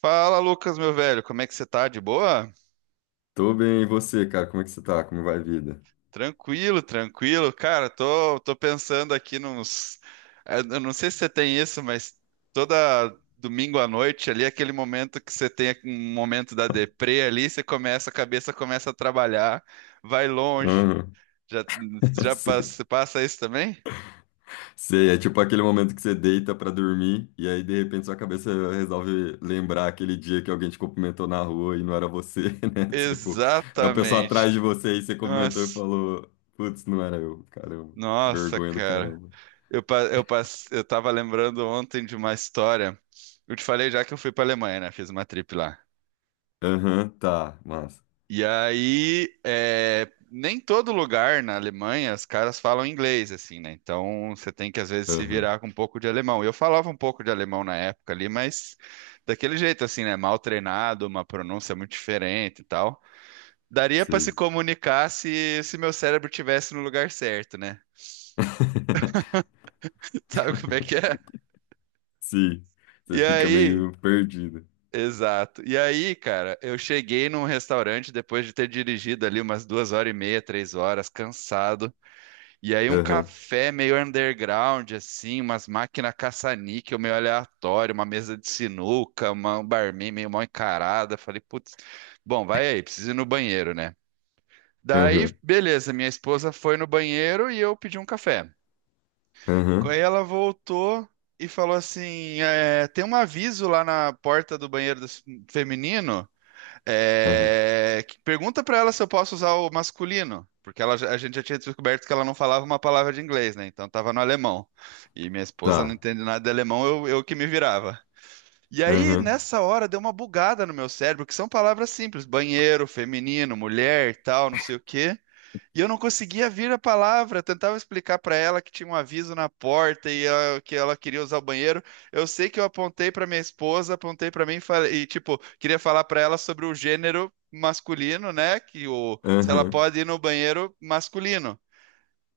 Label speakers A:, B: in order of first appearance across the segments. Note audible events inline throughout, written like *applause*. A: Fala, Lucas, meu velho, como é que você tá? De boa?
B: Tô bem, e você, cara? Como é que você tá? Como vai a vida?
A: Tranquilo, tranquilo. Cara, tô pensando aqui nos. Eu não sei se você tem isso, mas toda domingo à noite ali, aquele momento que você tem um momento da deprê ali, você começa, a cabeça começa a trabalhar, vai longe.
B: Aham.
A: Já,
B: *laughs*
A: já
B: Sei.
A: passa isso também?
B: Sei, é tipo aquele momento que você deita pra dormir e aí de repente sua cabeça resolve lembrar aquele dia que alguém te cumprimentou na rua e não era você, *laughs* né? Tipo, era uma pessoa
A: Exatamente.
B: atrás de você e você cumprimentou e
A: Nossa,
B: falou: putz, não era eu, caramba.
A: nossa,
B: Vergonha do
A: cara.
B: caramba.
A: Eu, pa- eu, pass- eu tava lembrando ontem de uma história. Eu te falei já que eu fui pra Alemanha, né? Fiz uma trip lá.
B: Aham, tá, massa.
A: E aí, é, nem todo lugar na Alemanha os caras falam inglês, assim, né? Então você tem que às vezes se
B: Aham,
A: virar com um pouco de alemão. Eu falava um pouco de alemão na época ali, mas daquele jeito, assim, né? Mal treinado, uma pronúncia muito diferente e tal. Daria pra se
B: sei.
A: comunicar se meu cérebro tivesse no lugar certo, né?
B: *laughs*
A: *laughs* Sabe como é que é?
B: Sim,
A: E
B: você fica
A: aí.
B: meio perdido.
A: Exato. E aí, cara, eu cheguei num restaurante depois de ter dirigido ali umas duas horas e meia, três horas, cansado. E aí um
B: Aham,
A: café meio underground, assim, umas máquinas caça-níquel meio aleatório, uma mesa de sinuca, uma um barman meio mal encarada. Falei, putz, bom, vai aí, preciso ir no banheiro, né? Daí,
B: aham,
A: beleza, minha esposa foi no banheiro e eu pedi um café.
B: aham,
A: Aí ela voltou e falou assim, é, tem um aviso lá na porta do banheiro feminino.
B: aham.
A: Pergunta pra ela se eu posso usar o masculino, porque a gente já tinha descoberto que ela não falava uma palavra de inglês, né? Então tava no alemão. E minha esposa não
B: Tá.
A: entende nada de alemão, eu que me virava. E aí,
B: Aham,
A: nessa hora, deu uma bugada no meu cérebro, que são palavras simples: banheiro, feminino, mulher, tal, não sei o quê. E eu não conseguia vir a palavra, tentava explicar para ela que tinha um aviso na porta e que ela queria usar o banheiro. Eu sei que eu apontei para minha esposa, apontei para mim e falei, tipo, queria falar para ela sobre o gênero masculino, né? Que o se ela
B: aham,
A: pode ir no banheiro masculino.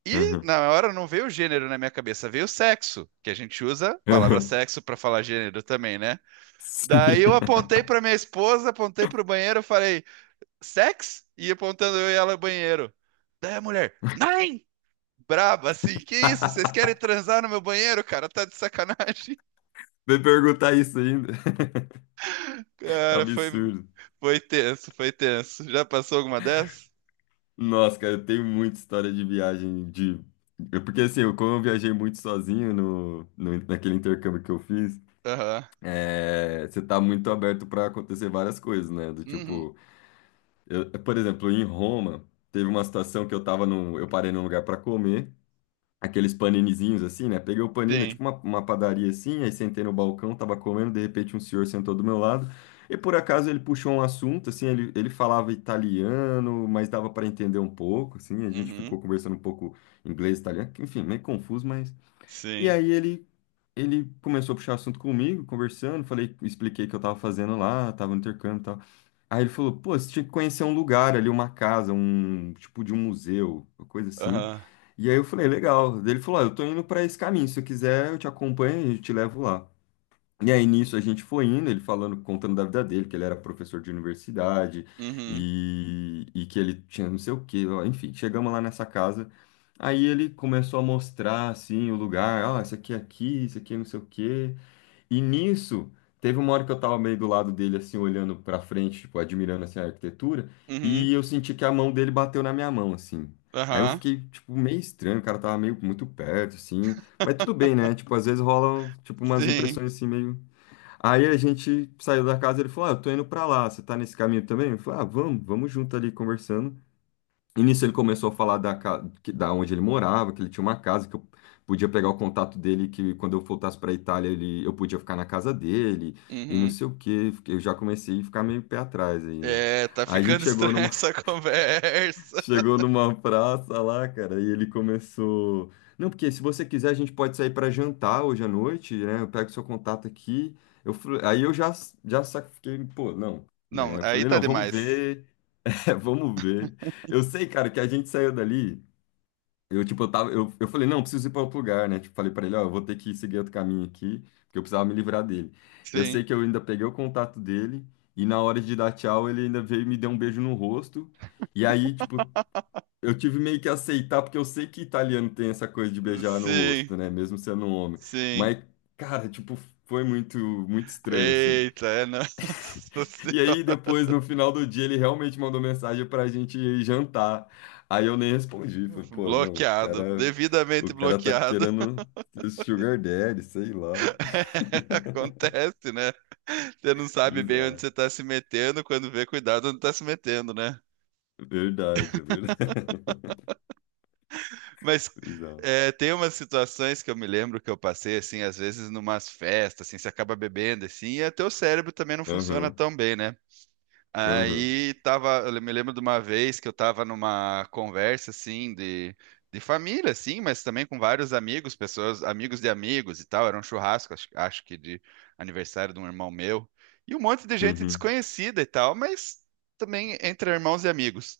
A: E
B: aham,
A: na hora não veio o gênero na minha cabeça, veio o sexo, que a gente usa a palavra
B: aham.
A: sexo para falar gênero também, né?
B: Sim.
A: Daí eu
B: *laughs*
A: apontei para minha esposa, apontei para o banheiro, falei sex? E apontando eu e ela no banheiro. Daí a mulher, nine! Braba, assim, que isso? Vocês querem transar no meu banheiro, cara? Tá de sacanagem. *laughs*
B: Vai perguntar isso ainda.
A: Cara,
B: Absurdo.
A: foi tenso, foi tenso. Já passou alguma dessas?
B: Nossa, cara, eu tenho muita história de viagem de. Porque assim, eu, como eu viajei muito sozinho no naquele intercâmbio que eu fiz,
A: Aham.
B: você tá muito aberto para acontecer várias coisas, né? Do
A: Uhum.
B: tipo, por exemplo, em Roma, teve uma situação que eu tava num. Eu parei num lugar para comer. Aqueles paninizinhos assim, né? Peguei o panini, é
A: Sim.
B: tipo uma padaria assim, aí sentei no balcão, tava comendo, de repente um senhor sentou do meu lado, e por acaso ele puxou um assunto, assim, ele falava italiano, mas dava para entender um pouco, assim, a gente
A: Uhum.
B: ficou conversando um pouco inglês, italiano, que, enfim, meio confuso, mas... E
A: Sim.
B: aí ele... Ele começou a puxar assunto comigo, conversando, falei, expliquei o que eu tava fazendo lá, tava no intercâmbio e tal. Aí ele falou, pô, você tinha que conhecer um lugar ali, uma casa, um tipo de um museu, uma coisa assim.
A: Aham.
B: E aí eu falei, legal. Daí ele falou, ó, eu tô indo pra esse caminho, se eu quiser eu te acompanho e te levo lá. E aí nisso a gente foi indo, ele falando, contando da vida dele, que ele era professor de universidade
A: Uhum.
B: e que ele tinha não sei o quê, ó, enfim, chegamos lá nessa casa. Aí ele começou a mostrar assim o lugar, ó, isso aqui é aqui, isso aqui é não sei o quê. E nisso, teve uma hora que eu tava meio do lado dele, assim, olhando pra frente, tipo, admirando, assim, a arquitetura,
A: Uhum.
B: e eu senti que a mão dele bateu na minha mão, assim. Aí eu
A: Aham.
B: fiquei, tipo, meio estranho, o cara tava meio muito perto, assim. Mas tudo bem, né? Tipo, às vezes rolam, tipo, umas
A: Sim.
B: impressões, assim, meio... Aí a gente saiu da casa, ele falou, ah, eu tô indo pra lá, você tá nesse caminho também? Eu falei, ah, vamos, vamos junto ali, conversando. E nisso ele começou a falar da onde ele morava, que ele tinha uma casa, que eu podia pegar o contato dele, que quando eu voltasse para a Itália ele, eu podia ficar na casa dele, e não
A: Uhum.
B: sei o quê. Eu já comecei a ficar meio pé atrás aí, né?
A: É, tá
B: Aí a gente
A: ficando
B: chegou
A: estranha
B: numa,
A: essa *laughs*
B: *laughs*
A: conversa.
B: chegou numa praça lá, cara, e ele começou. Não, porque se você quiser a gente pode sair para jantar hoje à noite, né? Eu pego seu contato aqui. Eu, falei- aí eu já, já sa- Fiquei, pô, não,
A: Não,
B: né? Eu
A: aí
B: falei,
A: tá
B: não, vamos
A: demais.
B: ver, *laughs* vamos ver. Eu sei, cara, que a gente saiu dali. Eu, tipo, eu tava, eu falei, não, eu preciso ir para outro lugar, né? Tipo, falei para ele, ó, eu vou ter que seguir outro caminho aqui, porque eu precisava me livrar dele. Eu
A: Sim.
B: sei que eu ainda peguei o contato dele, e na hora de dar tchau, ele ainda veio e me deu um beijo no rosto. E aí, tipo, eu tive meio que aceitar, porque eu sei que italiano tem essa coisa de beijar no
A: Sim.
B: rosto, né? Mesmo sendo um homem.
A: Sim.
B: Mas, cara, tipo, foi muito, muito estranho, assim.
A: Eita, é, nossa *laughs*
B: E aí,
A: senhora,
B: depois, no final do dia, ele realmente mandou mensagem pra gente ir jantar. Aí eu nem respondi. Falei, pô, não, o
A: bloqueado,
B: cara, o
A: devidamente
B: cara tá
A: bloqueado,
B: querendo ser sugar daddy, sei lá.
A: *laughs*
B: *laughs*
A: acontece, né? Você não sabe bem onde
B: Bizarro.
A: você está se metendo, quando vê, cuidado onde está se metendo, né?
B: Verdade, é verdade. *laughs*
A: Mas
B: Bizarro.
A: é, tem umas situações que eu me lembro que eu passei, assim, às vezes numas festas, assim, você acaba bebendo, assim, e até o cérebro também não funciona
B: Aham,
A: tão bem, né?
B: aham,
A: Aí tava, eu me lembro de uma vez que eu tava numa conversa assim de, família, assim, mas também com vários amigos, pessoas, amigos de amigos e tal. Era um churrasco, acho que de aniversário de um irmão meu, e um monte de gente
B: uhum,
A: desconhecida e tal, mas também entre irmãos e amigos.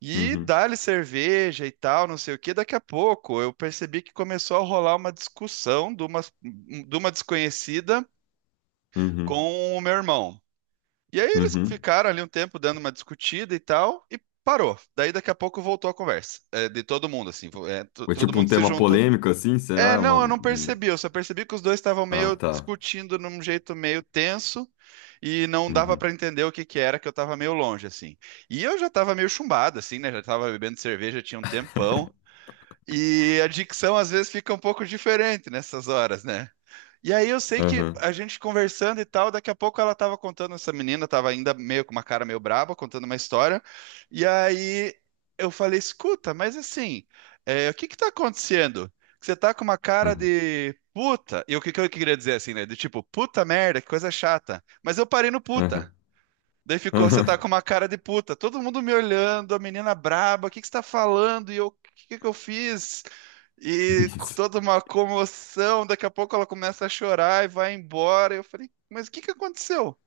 A: E
B: uhum,
A: dá-lhe cerveja e tal, não sei o quê. Daqui a pouco eu percebi que começou a rolar uma discussão de uma desconhecida
B: uhum,
A: com o meu irmão. E aí eles
B: uhum.
A: ficaram ali um tempo dando uma discutida e tal, e parou. Daí daqui a pouco voltou a conversa, é, de todo mundo, assim,
B: Ou
A: todo
B: tipo um
A: mundo se
B: tema
A: juntou.
B: polêmico assim, será?
A: É,
B: É.
A: não, eu não percebi, eu só percebi que os dois estavam
B: Ah,
A: meio
B: tá.
A: discutindo num jeito meio tenso e não dava
B: Uhum,
A: pra entender o que que era, que eu tava meio longe, assim. E eu já tava meio chumbado, assim, né, já tava bebendo cerveja tinha um tempão, e a dicção às vezes fica um pouco diferente nessas horas, né? E aí eu sei que
B: aham,
A: a gente conversando e tal, daqui a pouco ela tava contando, essa menina tava ainda meio com uma cara meio braba, contando uma história. E aí eu falei, escuta, mas assim, é, o que que tá acontecendo? Que você tá com uma cara
B: aham,
A: de puta. E o que que eu queria dizer assim, né? Do tipo, puta merda, que coisa chata. Mas eu parei no
B: aham,
A: puta. Daí ficou, você tá
B: aham.
A: com uma cara de puta, todo mundo me olhando, a menina braba, o que que você tá falando? E eu, o que que eu fiz?
B: *laughs* Que
A: E com
B: isso?
A: toda uma comoção, daqui a pouco ela começa a chorar e vai embora. Eu falei, mas o que que aconteceu?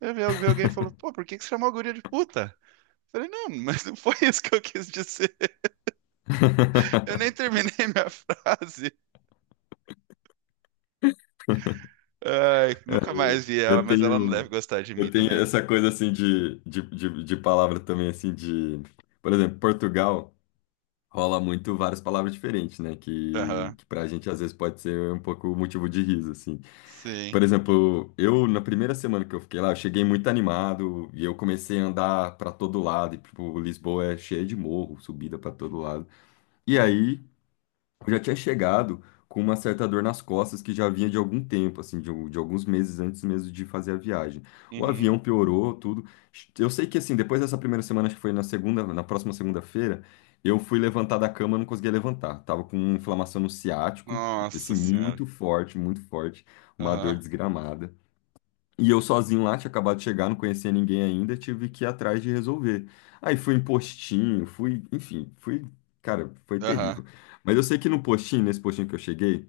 A: Eu vi alguém e falou, pô, por que que você chamou a guria de puta? Eu falei, não, mas não foi isso que eu quis dizer. Eu nem terminei minha *laughs* frase. Ai,
B: É,
A: nunca mais vi ela,
B: Eu
A: mas ela não
B: tenho,
A: deve gostar de mim
B: eu tenho
A: também.
B: essa coisa assim de palavra também assim de, por exemplo, Portugal rola muito várias palavras diferentes, né? Que,
A: Aham,
B: que pra gente às vezes pode ser um pouco motivo de riso, assim.
A: sim.
B: Por exemplo, eu na primeira semana que eu fiquei lá, eu cheguei muito animado e eu comecei a andar pra todo lado, e tipo, Lisboa é cheia de morro, subida pra todo lado. E
A: Uhum,
B: aí eu já tinha chegado com uma certa dor nas costas que já vinha de algum tempo, assim, de alguns meses antes mesmo de fazer a viagem. O
A: uhum.
B: avião piorou, tudo. Eu sei que, assim, depois dessa primeira semana, acho que foi na segunda, na próxima segunda-feira, eu fui levantar da cama, não conseguia levantar. Tava com uma inflamação no ciático,
A: Nossa
B: assim,
A: senhora.
B: muito forte, uma dor
A: Aham,
B: desgramada. E eu sozinho lá, tinha acabado de chegar, não conhecia ninguém ainda, tive que ir atrás de resolver. Aí fui em postinho, fui, enfim, fui, cara, foi
A: aham.
B: terrível. Mas eu sei que no postinho, nesse postinho que eu cheguei,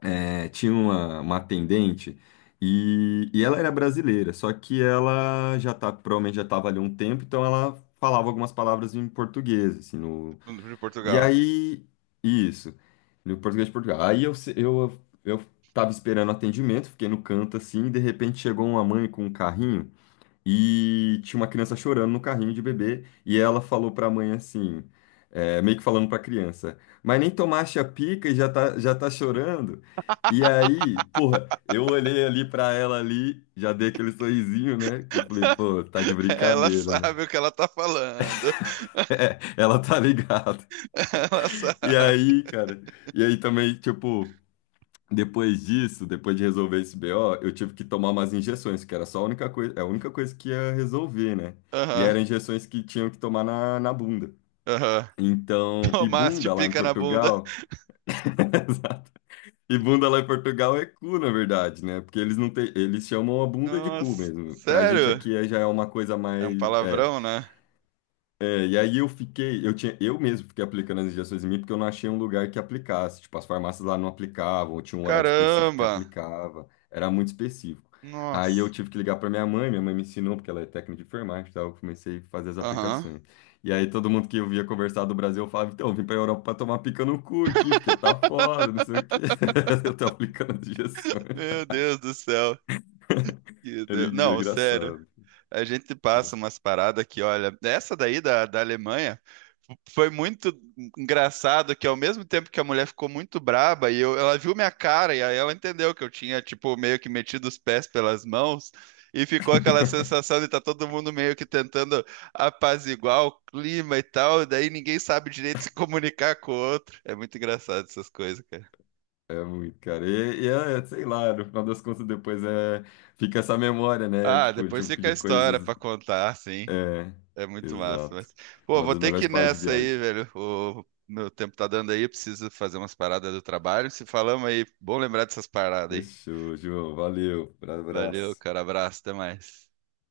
B: tinha uma atendente e ela era brasileira, só que ela já tá, provavelmente já estava ali há um tempo, então ela falava algumas palavras em português, assim, no,
A: De
B: e
A: Portugal.
B: aí, isso, no português de Portugal. Aí eu, se- eu tava esperando atendimento, fiquei no canto assim, e de repente chegou uma mãe com um carrinho e tinha uma criança chorando no carrinho de bebê. E ela falou pra mãe assim, é, meio que falando pra criança: mas nem tomaste a pica e já tá chorando. E aí, porra, eu olhei ali pra ela ali, já dei aquele sorrisinho, né? Que eu falei, pô,
A: *laughs*
B: tá de
A: Ela
B: brincadeira, né?
A: sabe o que ela tá falando. *laughs*
B: *laughs* Ela tá ligada.
A: Ela
B: E
A: sabe.
B: aí, cara, e aí também, tipo, depois disso, depois de resolver esse BO, eu tive que tomar umas injeções, que era só a única coisa que ia resolver, né? E
A: Aham,
B: eram injeções que tinham que tomar na bunda.
A: aham.
B: Então, e
A: Tomaste
B: bunda lá em
A: pica na bunda.
B: Portugal, *laughs* exato. E bunda lá em Portugal é cu, na verdade, né? Porque eles não têm, eles chamam a bunda de cu
A: Nossa,
B: mesmo. Pra gente
A: sério?
B: aqui já é uma coisa
A: É um
B: mais, é,
A: palavrão, né?
B: é, e aí eu fiquei, eu tinha, eu mesmo fiquei aplicando as injeções em mim porque eu não achei um lugar que aplicasse. Tipo, as farmácias lá não aplicavam, ou tinha um horário específico que
A: Caramba!
B: aplicava, era muito específico. Aí eu
A: Nossa.
B: tive que ligar para minha mãe me ensinou, porque ela é técnica de enfermagem, e eu comecei a fazer as
A: Aham.
B: aplicações. E aí todo mundo que eu via conversar do Brasil, eu falava, então, eu vim para Europa para tomar pica no cu aqui, porque tá foda, não sei o quê. *laughs* Eu tô aplicando as injeções.
A: Meu Deus do céu. Que
B: *laughs* Era
A: Deus. Não, sério.
B: engraçado.
A: A gente passa
B: Engraçado.
A: umas paradas que, olha, essa daí da, Alemanha. Foi muito engraçado que ao mesmo tempo que a mulher ficou muito braba ela viu minha cara e aí ela entendeu que eu tinha tipo meio que metido os pés pelas mãos e ficou aquela sensação de tá todo mundo meio que tentando apaziguar o clima e tal, e daí ninguém sabe direito *laughs* se comunicar com o outro. É muito engraçado essas coisas, cara.
B: É muito, cara. Sei lá, no final das contas, depois fica essa memória, né?
A: Ah,
B: Tipo,
A: depois
B: tipo
A: fica a
B: de
A: história
B: coisas.
A: pra contar, sim.
B: É,
A: É muito massa,
B: exato.
A: mas... Pô,
B: Uma
A: vou
B: das
A: ter que
B: melhores
A: ir
B: partes de
A: nessa aí,
B: viagem.
A: velho. O meu tempo tá dando aí, eu preciso fazer umas paradas do trabalho. Se falamos aí, bom lembrar dessas paradas aí.
B: Fechou, João. Valeu.
A: Valeu,
B: Abraço.
A: cara. Abraço, até mais.